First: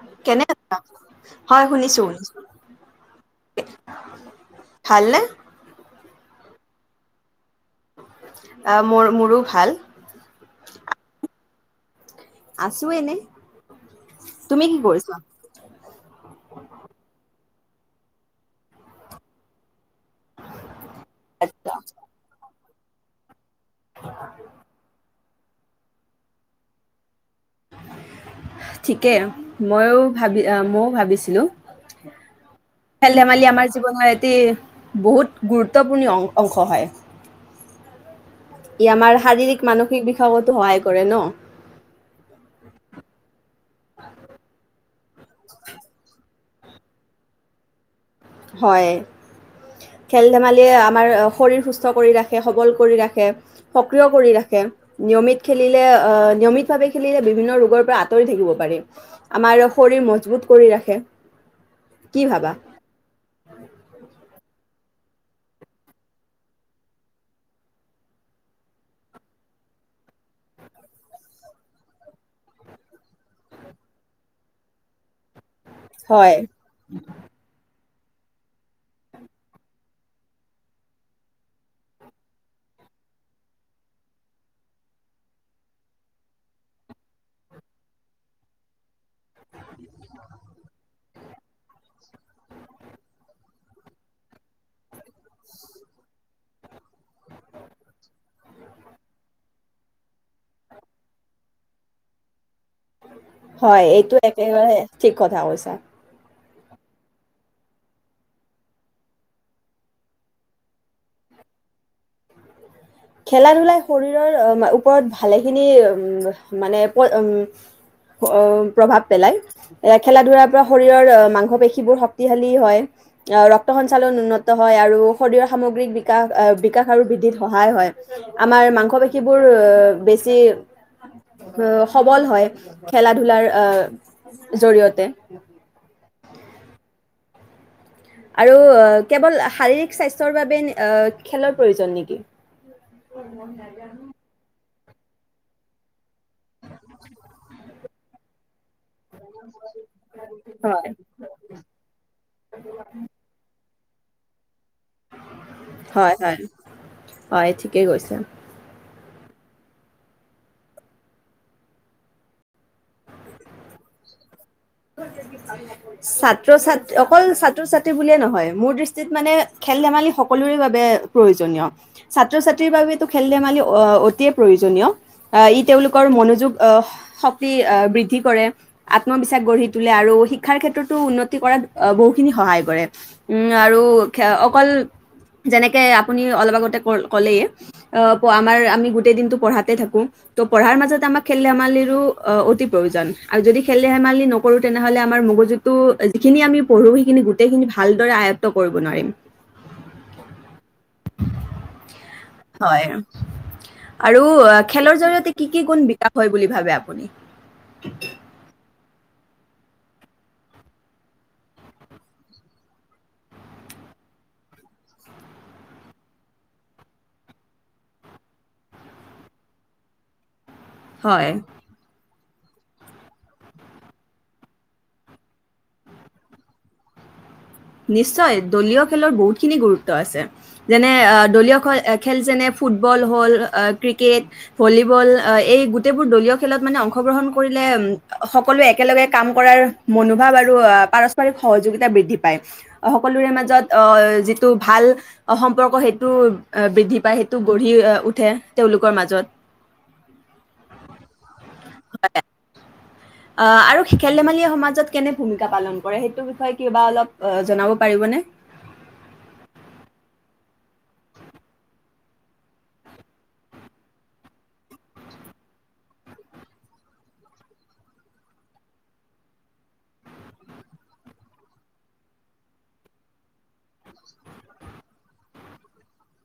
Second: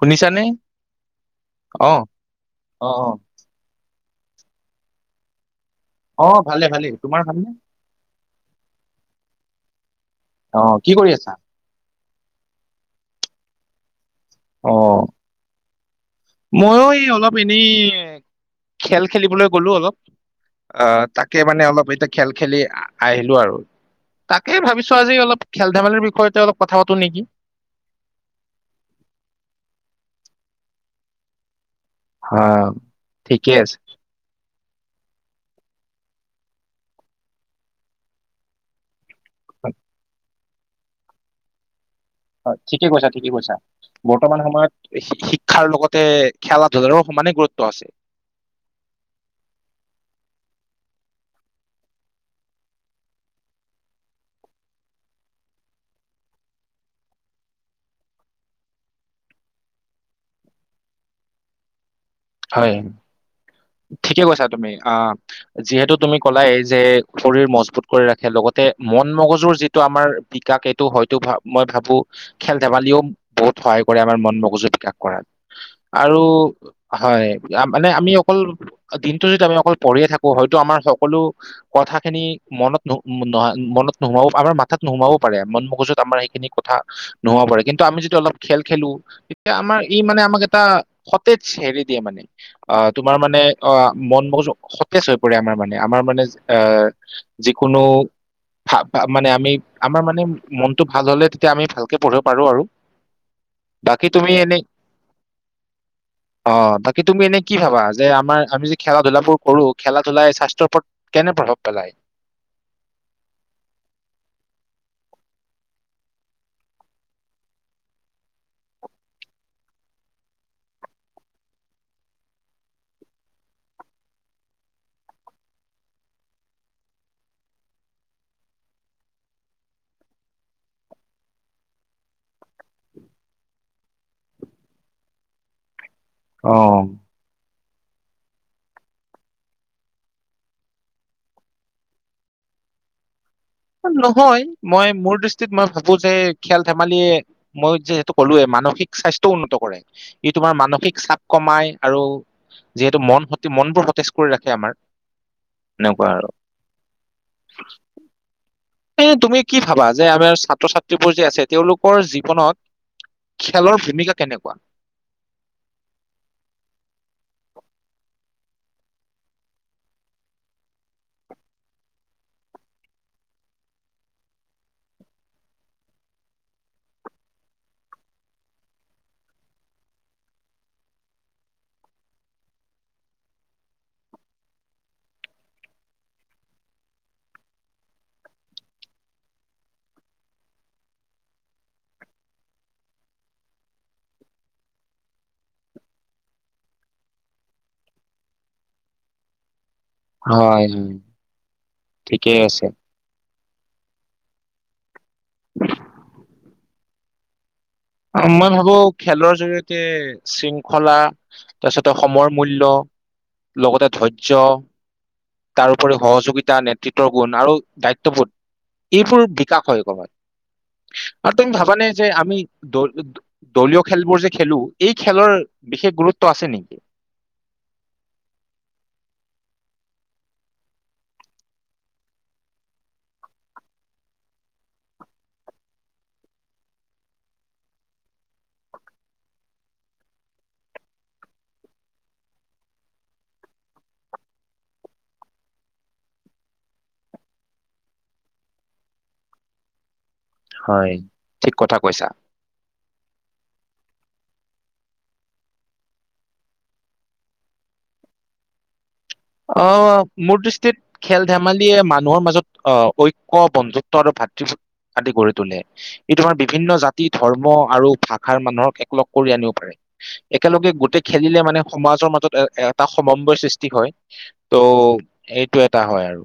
শুনিছানে? কেনে আছা হয় অ'। শুনিছো শুনিছো অ', অ'। ভাল নে অ ভালে ভালে তোমাৰ ভাল নে অ মোৰ মোৰো ভাল অ কি কৰি আছা আছো এনে তুমি কি কৰিছা মইয়ো এই অলপ এনেই খেল খেলিবলৈ গ'লো অলপ অ তাকে মানে আচ্ছা, অলপ এতিয়া খেল খেলি আহিলো আৰু তাকে ভাবিছ ছো আজি অলপ খেল ধেমালিৰ বিষয়তে অলপ কথা পাতো নেকি ঠিকে, মইও ভাবি আহ ময়ো ভাবিছিলোঁ হা, খেল-ধেমালি ঠিকে আমাৰ আছে। জীৱনৰ এটি বহুত গুৰুত্বপূৰ্ণিয় অং অংশ হয়। ই আমাৰ শাৰীৰিক, মানসিক বিষাগতো সহায় কৰে ন। অ' ঠিকে কৈছা, ঠিকে কৈছা। বৰ্তমান সময়ত শি শিক্ষাৰ লগতে খেলা-ধূলাৰো সমানে গুৰুত্ব আছে। হয়। খেল-ধেমালিয়ে আমাৰ শৰীৰ সুস্থ কৰি ৰাসে, সবল কৰি ৰাসে। সক্ৰিয় কৰি ৰাসে। নিয়মিত খেলিলে অ' নিয়মিতভাৱে খেলিলে বিভিন্ন ৰোগৰ পৰা আঁতৰি থাকিব পাৰি। আমাৰ শৰীৰৰ মজবুত কৰি ৰাসে, কি ভাবা? হয়। ঠিকে কৈছা তুমি আ যিহেতু তুমি কলাই যে শৰীৰ মজবুত কৰি ৰাখে লগতে মন-মগজুৰ যি টো আমাৰ বিকাশ এইটো হয়তো মই ভাৱো খেল-ধেমালিয়েও বহুত সহায় কৰে আমাৰ মন-মগজু বিকাশ কৰাত। আৰু হয়, হয়, য়া মানে আমি অক কল দিনটো যদি আমি অকল পঢ়িয়ে থাকোঁ হয়তো আমাৰ সকলো কথা খিনি মনত ন নহয় মনত নোহোমাব আমাৰ মাথাত নোহোমাবও পাৰে, মন-মগজুত আমাৰ সেইখিনি কথা নোহোমাব পাৰে কিন্তু আমি যদি অলপ খেল খেলোঁ এতিয়া আমাৰ ই মানে আমাক এটা সতেজ হেৰি দিয়ে মানে, আহ তোমাৰ মানে অ মন মগজু শত তেজ হৈ পৰে আমাৰ মানে, আমাৰ মানে আহ যিকোনো ভা ভা মানে আমি আমাৰ মানে মনটো ভাল হ'লে তেতিয়া আমি ভালকে পঢ়িব পাৰোঁ আৰু হয়, বাকী এইটো তুমি এনে একেবাৰে ঠিক কথা কৈছা। অ' বাকী তুমি এনে কি ভাবা? যে আমাৰ আমি যে খেলা-ধূলাবোৰ কৰোঁ, খেলা- ধূলাই স্বাস্থ্যৰ ওপৰত কেনে প্ৰভাৱ পেলায়? খেলা-ধূলাই শৰীৰৰ ওপৰত ভালেখিনি উম মানে পয় উম প্ৰভাৱ পেলাই। এ খেলা-ধূলাৰ পৰা শৰীৰৰ অ মাংস-পেশীবোৰ শক্তিশালী হয়। আহ ৰক্ত সঞ্চালন উন্নত হয় আৰু শৰীৰৰ সামগ্ৰিক বিকাশ আহ বিকাশ আৰু বৃদ্ধিত সহায় হয়। আমাৰ মাংস-পেশীবোৰ বেছি অ' সবল হয় খেলা-ধূলাৰ আহ জৰিয়তে! অ' আৰু কেৱল শাৰীৰিক স্বাস্থ্যৰ বাবে নে খেলৰ প্ৰয়োজন নেকি? অ' মন যায়। নহয়! মই মোৰ দৃষ্টিত মই ভাবোঁ যে খেল-ধেমালিয়ে মই যে টো ক'লোঁৱে মানসিক স্বাস্থ্যও উন্নত কৰে, ই তোমাৰ হয়। মানসিক চাপ কমাই আৰু যিহেতু মন সতি মনবোৰ সতেজ কৰি ৰাখে আমাৰ। এনেকুৱা হয় আৰু হয়, হয় ঠিকেই কৈছা। এ তুমি কি ভাবা যে আমাৰ ছাত্ৰ-ছাত্ৰীবোৰ যে আছে তেওঁলোকৰ জীৱনত খেলৰ ভূমিকা কেনেকুৱা? ক [unintelligible] ছাত্ৰ-ছাত অকল ছাত্ৰ-ছাত্ৰী বুলিয়ে নহয় মোৰ দৃষ্টিত মানে খেল-ধেমালি সকলোৰে বাবে প্ৰয়োজনীয়। ছাত্ৰ ছাত্ৰীৰ বাবেতো খেল-ধেমালি অ অতিয়ে প্ৰয়োজনীয়। আহ ই তেওঁলোকৰ মনোযোগ আহ শক্তি আ বৃদ্ধি কৰে। আত্মবিশ্বাস গঢ়ি তোলে আৰু শিক্ষাৰ ক্ষেত্ৰতো উন্নতি কৰাত আ বহুখিনি সহায় কৰে। উম আৰু খে অকল যেনেকে আপুনি অলপ আগতে ক ক'লেই। অ' প আমাৰ আমি গোটেই দিনটো পঢ়াতে থাকোঁ। ত' পঢ়াৰ মাজতে আমাক খেল-ধেমালিৰো অ অতি প প্ৰয়োজন আৰু যদি খেল-ধেমালি নকৰোঁ তেনেহ'লে আমাৰ মগজুতো যিখিনি আমি পঢ়োঁ সেইখিনি গোট গোটেইখিনি ভালদৰে আয়ত্ব কৰিব নোৱাৰিম হয় হয় ঠিকেই আছে হয় আৰু খেলৰ জৰিয়তে কি কি গুণ বিকাশ হয় বুলি ভাবে আপুনি উ [inaudible] মই ভাবো খেলৰ জৰিয়তে শৃংখলা তাৰপিছতে সময় মূল্য লগতে ধৈৰ্য তাৰউপৰি সহযোগিতা নেতৃত্বৰ গুণ আৰু দায়িত্ববোধ এইবোৰ বিকাশ হয় গ হয় হয় আৰু তুমি ভাবানে যে আমি দ দলীয় খেলবোৰ যে খেলো এই খেলৰ বিশেষ গুৰুত্ব আছে নেকি। নিশ্চয় দলীয় খেলৰ বহুতখিনি গুৰুত্ব আছে যেনে দলীয় খেল যেনে ফুটবল হ'ল ক্ৰিকেট ভলীবল এই গোটেইবোৰ দলীয় খেলত মানে অংশগ্ৰহণ কৰিলে সকলোৱে একেলগে কাম কৰাৰ মনোভাৱ আৰু আহ পাৰস্পৰিক সহযোগিতা বৃদ্ধি প পাই সকলোৰে মাজত আহ যিটো ভাল সম্পৰ্ক সেইটো বৃদ্ধি পাই সেইটো গঢ়ি উঠে তেওঁলোকৰ মাজত হয় ঠিক কথা কৈছা আৰু খেল ধেমালি সমাজত কেনে ভূমিকা পালন কৰে সেইটোৰ বিষয়ে কিবা অলপ জনাব পাৰিবনে অ মোৰ ডিষ্ট্ৰিত খেল ধেমালিয়ে মানুহৰ মাজত আহ ঐক্য বন্ধুত্ব আৰু ভাতৃভ আদি গঢ়ি তোলে ই তোমাৰ বিভিন্ন জাতি ধৰ্ম আৰু ভাষাৰ মানুহক একলগ কৰি আনিব পাৰে। একেলগে গোটেই খেলিলে মানে সমাজৰ মাজত এ এটা সমম্বয়ৰ সৃষ্টি হয়। ত' এইটো এটা হয় আৰু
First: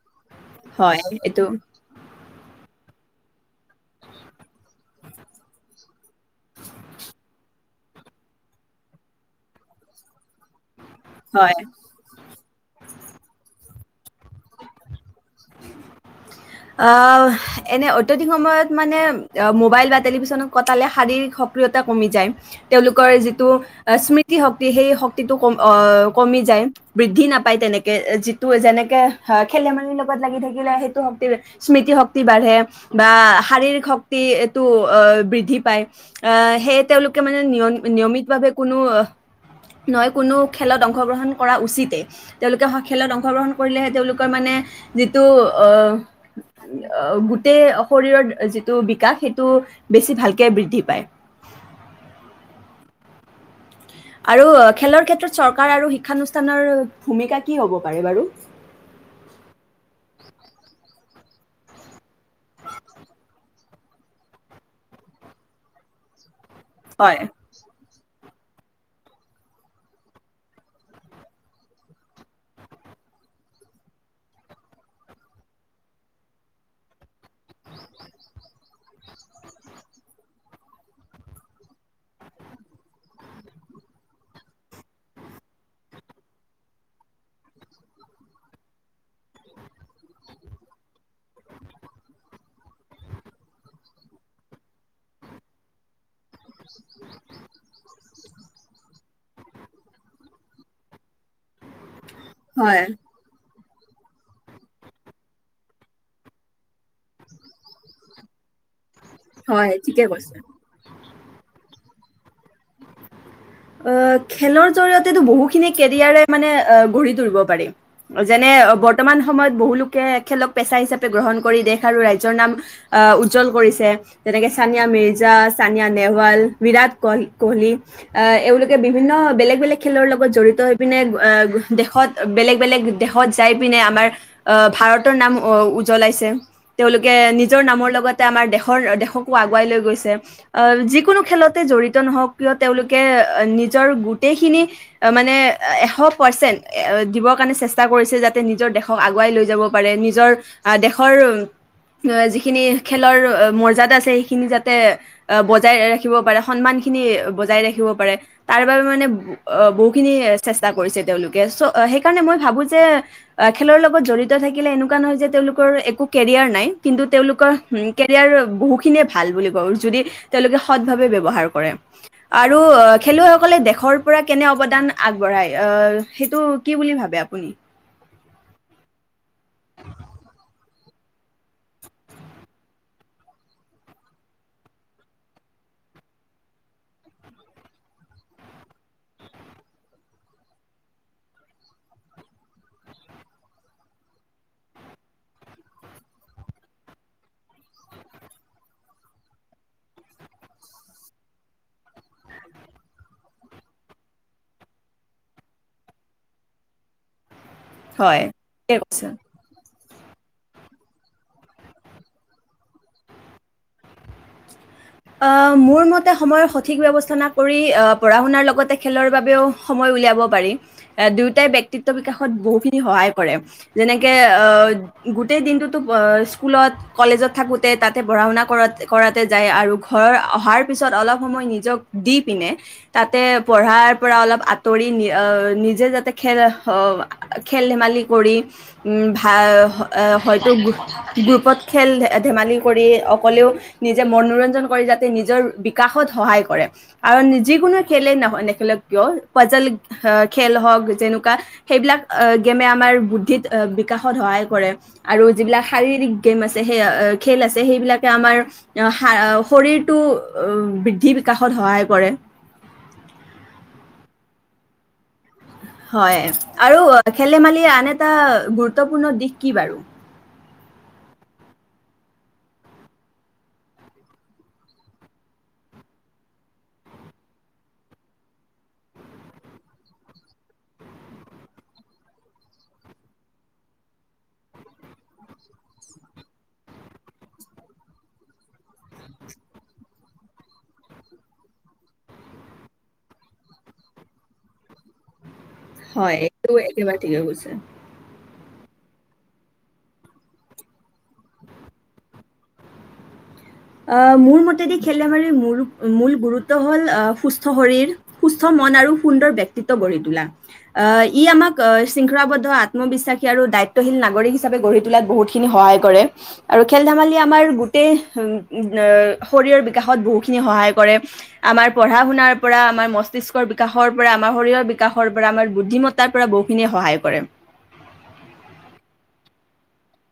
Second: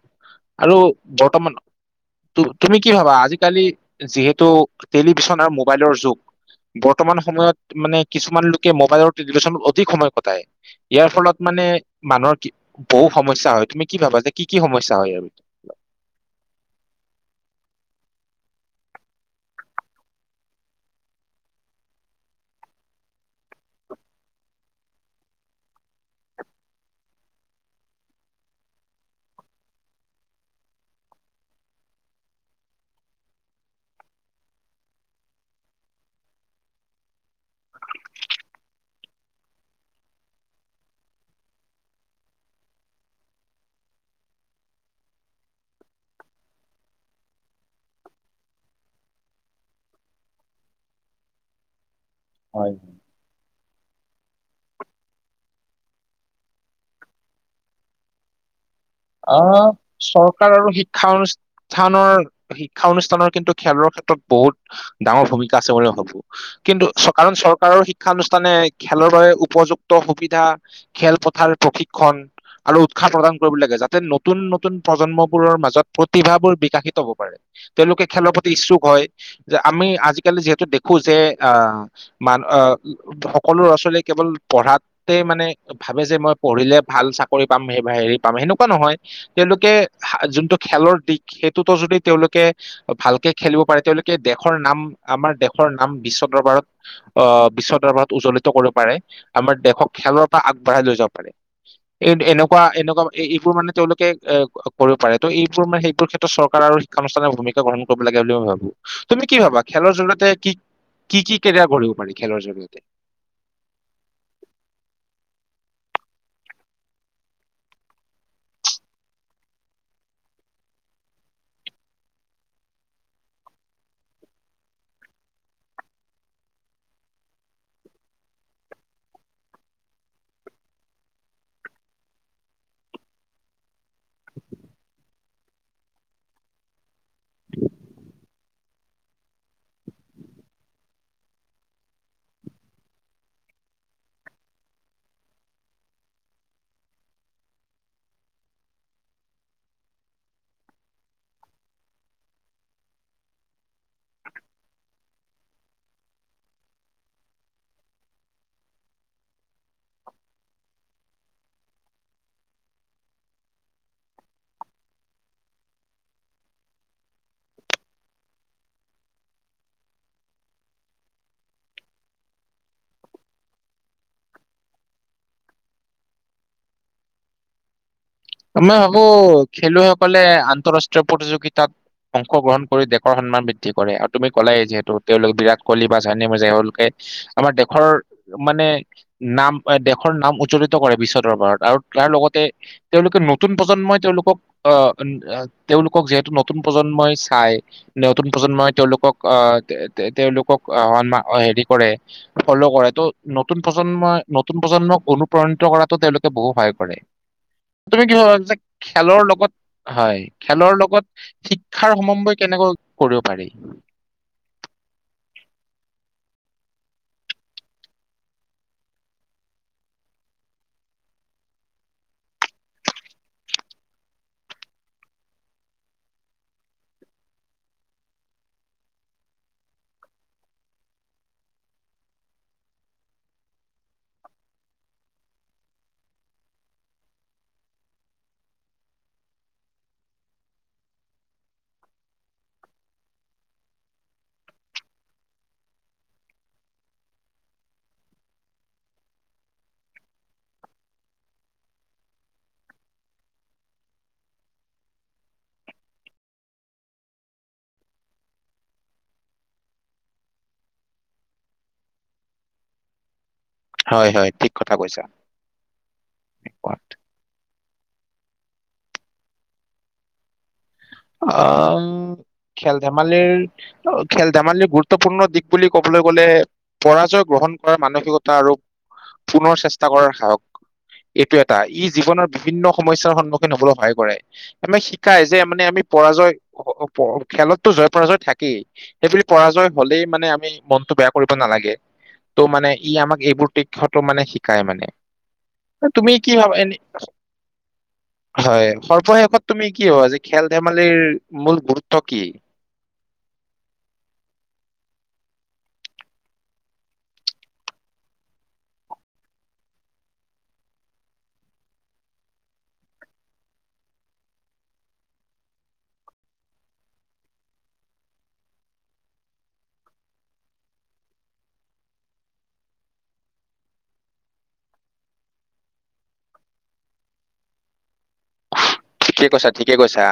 আৰু হয় এইটো বৰ্তমান ত তুমি কি ভাবা আজিকালি যিহেতু টেলিভিশন আৰু মোবাইলৰ যুগ বৰ্তমান সময়ত মানে কিছুমান লোকে মোবাইলৰ টেলভেশ্যনত অধিক সময় কটায় ইয়াৰ ফলত হয় মানে মানুহৰ কি বহু সমস্যা হয় তুমি কি ভাবা যে কি কি সমস্যা হয় আৰু [inaudible] অ', এনে অত্যাধিক সময়ত মানে মোবাইল বা টেলিভিশ্যনত কটালে, শাৰীৰিক সক্ৰিয়তা কমি যায়। তেওঁলোকৰ যিটো স্মৃতি শক্তি, সেই শক্তিটো কম অ' কমি যায়। বৃদ্ধি নাপাই তেনেকে, যিটো যেনেকে খেল ধেমালিৰ লগত লাগি থাকিলে। সেইটো শক্তি স্মৃতি শক্তি বাঢ়ে বা শাৰীৰিক শক্তিটো অ' বৃদ্ধি পায়। অ', সেয়ে তেওঁলোকে মানে নিয়ম, নিয়মিতভাৱে কোনো নহয়, কোনো খেলত অংশগ্ৰহণ কৰা উচিতেই। তেওঁলোকে খেলত অংশগ্ৰহণ কৰিলেহে, তেওঁলোকৰ মানে যিটো অ'। গোটেই শৰীৰৰ যিটো বিকাশ, সেইটো বেছি ভালকে বৃদ্ধি পায়। হয়। আৰু খেলৰ ক্ষেত্ৰত চৰকাৰ আৰু শিক্ষানুষ্ঠানৰ ভূমিকা কি হ'ব পাৰে বাৰু। অ', চৰকাৰ আৰু শিক্ষা অনুষ্ঠান স্থানৰ, শিক্ষা অনুষ্ঠানৰ কিন্তু খেলৰ ক্ষেত্ৰত বহুত ডাঙৰ ভূমিকা আছে বুলি ভাবোঁ। কিন্তু হয় কাৰণ চৰ চৰকাৰৰ শিক্ষানুষ্ঠানে খেলৰ বাবে উপযুক্ত সুবিধা, খেলপথাৰ প্ৰশিক্ষণ। আৰু উৎসাহ প্ৰদান কৰিব লাগে। যে নতুন নতুন প্ৰজন্মবোৰৰ মাজত প্ৰতিভাবোৰ বিকাশিত হ'ব পাৰে। তেওঁলোকে খেলৰ প্ৰতি ইচ্ছুক হয়, যে আমি আজিকালি যিহেতু দেখো যে, আহ্। মান অ', সকলো ল'ৰা-ছোৱালীয়ে কেৱল পঢ়াতে মানে ভাবে যে মই পঢ়িলে ভাল চাকৰি পাম, হেৰি পাম হেনোঁ নহয়, তেওঁলোকে যোনটো খেলৰ দিশ। সেইটোতো যদি তেওঁলোকে ভালকে খেলিব পাৰে, তেওঁলোকে দেশৰ নাম। আমাৰ দেশৰ নাম বিশ্ব দৰবাৰত অ', বিশ্ব দৰবাৰত উজ্বলিত কৰিব পাৰে। আমাৰ দেশক খেলৰ পৰা আগবঢ়াই লৈ যাব পাৰে, এই এনেকুৱা হয় এনেকুৱা। বোৰ মানে তেওঁলোকে এ কৰিব পাৰে, ত' এইবোৰ মানে সেইবোৰ ক্ষেত্ৰত চৰকাৰ আৰু শিক্ষানুষ্ঠানে ভূমিকা গ্ৰহণ কৰিব লাগে বুলি মই ভাবোঁ। তুমি কি ভাবা, হয় খেলৰ ঠিকে জৰিয়তে কৈছে কি কি কেৰিয়াৰ গঢ়িব পাৰি, খেলৰ জৰিয়তে। অ', খেলৰ জৰিয়তেতো বহুখিনি কেৰিয়াৰে মানে গঢ়ি তুলিব পাৰি। যেনে বৰ্তমান সময়ত বহুলোকে খেলক পেচা হিচাপে গ্ৰহণ কৰি দেশ আৰু ৰাজ্যৰ নাম অ', উজ্জ্বল কৰিছে। যেনেকে চানিয়া মিৰ্জা, চানিয়া নেহৱাল, বিৰাট কহ কোহলি। অ', এওঁলোকে বিভিন্ন বেলেগ বেলেগ খেলৰ লগত জড়িত হৈ পিনে অ', দেশত বেলেগ বেলেগ দেশত যাই পিনে, আমাৰ অ', ভাৰতৰ নাম উজ্বলাইছে। তেওঁলোকে নিজৰ নামৰ লগতে আমাৰ দেশৰ দেশকো আগুৱাই লৈ গৈছে। অ', যিকোনো খেলতে জড়িত নহওঁক কিয়, তেওঁলোকে নিজৰ গোটেইখিনি মানে এশ পাৰ্চেন্ট, এ দিবৰ কাৰণে চেষ্টা কৰিছে যাতে নিজৰ দে দেশৰক আগুৱাই লৈ যাব পাৰে, নিজৰ অ', দেশৰ যিখিনি খেলৰ মৰ্যাত আছে, সেইখিনি যাতে বজাই ৰাখিব পাৰে, সন্মান খিনি বজাই ৰাখি ৰাখিব পাৰে, তাৰ বাবে মানে অ', বহুখিনি চেষ্টা কৰিছে তেওঁলোকে, চ' সেইকাৰণে মই ভাবোঁ যে খেলৰ লগত জড়িত থাকিলে এনেকুৱা নহয় যে, তেওঁলোকৰ একো কেৰিয়াৰ নাই, কিন্তু তেওঁলোকৰ কেৰিয়াৰ বহুখিনিয়ে ভাল বুলি কওঁ, যদি তেওঁলোকে সদভাৱে ব্যৱহাৰ কৰে। আৰু খেলুৱৈসকলে দেশৰ পৰা কেনে অৱদান আগবঢ়ায়, সেইটো কি বুলি ভাবে আপুনি? মই ভাবোঁ, খেলুৱৈসকলে আন্তৰাষ্ট্ৰীয় প্ৰতিযোগিতাত অংশগ্ৰহণ কৰি দেশৰ সন্মান বৃদ্ধি কৰে। আৰু তুমি ক'লাই যিহেতু তেওঁলোক বিৰাট কোহলি বা চানিয়া মিৰ্জা এওঁলোকে আমাৰ দেশৰ মানে নাম, দেশৰ নাম উজ্বলিত কৰে বিশ্ব দৰবাৰত আৰু তাৰ লগতে তেওঁলোকে নতুন প্ৰজন্মই তেওঁলোকক অ! তেওঁলোকক যিহেতু নতুন প্ৰজন্মই চাই। নতুন প্ৰজন্মই তেওঁলোকক অ! তেওঁলোকক সন্মা অ হেৰি কৰে। ফল' কৰে। ত' নতুন প্ৰজন্মই নতুন প্ৰজন্মক অনুপ্ৰাণিত কৰাতো তেওঁলোকে বহুত সহায় কৰে। তুমি হয় কিহৰ লগত যে ঠিকে কৈছে খেলৰ লগত হয়। খেলৰ লগত শিক্ষাৰ সমন্বয় কেনেকৈ কৰিব পাৰি? অ! মোৰ মতে সময়ৰ সঠিক ব্যৱস্থা না কৰি আহ পঢ়া-শুনাৰ লগতে খেলৰ বাবেও সময় উলিয়াব পাৰি। এ দুয়োটাই ব্যক্তিত্ব বিকাশত বহুখিনি সহায় কৰে। যেনেকে আহ গোটেই দিনটোতো স্কুলত কলেজত থাকোঁতে তাতে পঢ়া-শুনা কৰাত কৰাতে যায় আৰু ঘৰৰ অহাৰ পিছত অলপ সময় নিজক দি পিনে তাতে পঢ়াৰ পৰা অলপ আঁতৰি অ নিজে যাতে খেল অ খেল-ধেমালি কৰি উম! ভা [unintelligible] হয়তো গ্ৰুপত খেল-ধেমালি কৰি অকলেও নিজে মনোৰঞ্জন কৰি যাতে নিজৰ বিকাশত সহায় কৰে। আৰু যিকোনো খেলেই নহয় নেখেলক কিয় পাজল আহ খেল হওক যেনেকুৱা। সেইবিলাক আহ গেমে আমাৰ বুদ্ধিত, বিকাশত সহায় কৰে। আৰু যিবিলাক শাৰীৰিক গেম আছে সেই খেল আছে সেইবিলাকে আমাৰ [unintelligible] সা শৰীৰটো বৃদ্ধি, বিকাশত সহায় কৰে। হয়-হয়, ঠিক কথা কৈছা। হয়। আৰু খেলি-ধেমালিৰ আন এটা গুৰুত্বপূৰ্ণ দিশ কি বাৰু? আহ! খেল-ধেমালিৰ অ খেল-ধেমালিৰ গুৰুত্বপূৰ্ণ দিশ বুলি ক'বলৈ গ'লে পৰাজয় গ্ৰহণ কৰা মানসিকতা আৰু পুনৰ চেষ্টা কৰাৰ সাহস। এইটো এটা ই জীৱনৰ বিভিন্ন সমস্যাৰ সন্মুখীন হ'বলৈ সহায় কৰে। আমি শিকাই যে মানে আমি পৰাজয় [unintelligible] খেলততো জয় পৰাজয় থাকেই। সেইবুলি পৰাজয় হ'লেই মানে আমি মনতটো বেয়া কৰিব নালাগে। ত' মানে ই আমাক এইবোৰ তৃক্ষতো মানে শিকাই মানে। আৰু তুমি হয়, কি এইটো ভাবা এনেই একেবাৰে কোৱা চোন? ঠিকে কৈছে। হয়। সৰ্বশেষত তুমি কি ভবা যে খেল-ধেমালিৰ মূল গুৰুত্ব কি? আহ মোৰ মতে দি খেল-ধেমালি মোৰ মূল গুৰুত্ব হ'ল সুস্থ শৰীৰ। সুস্থ মন আৰু সুন্দৰ ব্যক্তিত্ব গঢ়ি তোলা। অ! ই আমাক অ শৃংখলাবদ্ধ, আত্মবিশ্বাসী আৰু দায়িত্বশীল নাগৰিক হিচাপে গঢ়ি তোলাত বহুত খিনি সহায় কৰে। আৰু খেল-ধেমালিয়ে আমাৰ গোটেই আহ শৰীৰৰ বিকাশত বহুখিনি সহায় কৰে। আমাৰ পঢ়া-শুনাৰ পৰা, আমাৰ মস্তিষ্কৰ বিকাশৰ পৰা, আমাৰ শৰীৰৰ বিকাশৰ পৰা, আমাৰ বুদ্ধিমত তাৰ পৰা বহুখিনিয়ে সহায় কৰে। ঠিকে কৈছা, ঠিকেই কৈছা।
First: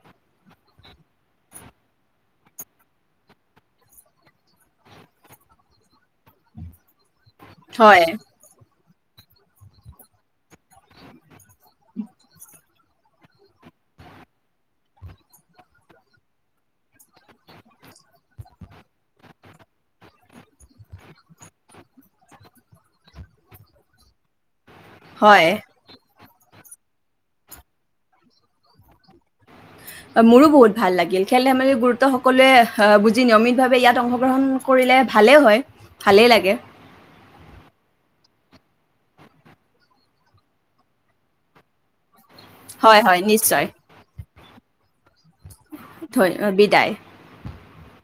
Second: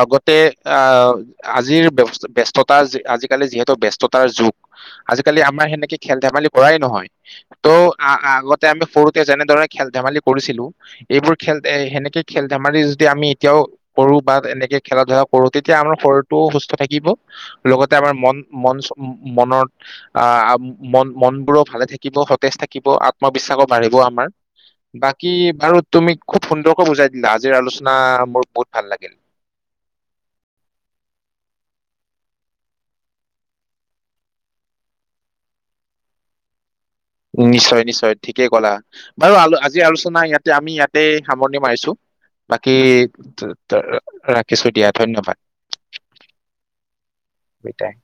আগতে আহ আজিৰ ব্য-ব্যস্ততাৰ আজিকালি যিহেতু ব্যস্ততাৰ যুগ। আজিকালি আমাৰ সেনেকে খেল-ধেমালি কৰাই নহয়। ত' হয়, আগতে আ-আ আমি সৰুতে যেনেদৰে খেল-ধেমালি কৰিছিলোঁ। এইবোৰ খেল সেনেকে খেল-ধেমালিৰ দি আমি এতিয়াও কৰো বা এনেকে খেলা-ধূলা কৰো, তেতিয়া আমাৰ শৰীৰটোও সুস্থ থাকিব। লগতে আমাৰ মন মন মনৰ আহ' মন মনবোৰো ভালে থাকিব। সতেজ থাকিব আত্মবিশ্বাসো বাঢ়িব আমাৰ। বাকী হয়। বাৰু তুমি খুব সুন্দৰকৈ বুজাই দিলা। আজিৰ আলোচনা মোৰ বহুত ভাল লাগিল। মোৰো বহুত ভাল লাগিল। খেল ধেমালি গুৰুত্ব সকলোৱে আহ' বুজি নিয়মিত ভাৱে ইয়াত অংশগ্ৰহণ কৰিলে ভালেই হয়, ভালেই লাগে। নিশ্চয় নিশ্চয় ঠিকেই কলা। বাৰু আল আজি আলোচনা ইয়াতে আমি ইয়াতে সামৰণি মাৰিছো। বাকী হয় হয় নিশ্চয় ৰা ৰাখিছো দিয়া ধন্যবাদ। ধ বিদায়। বিদায়।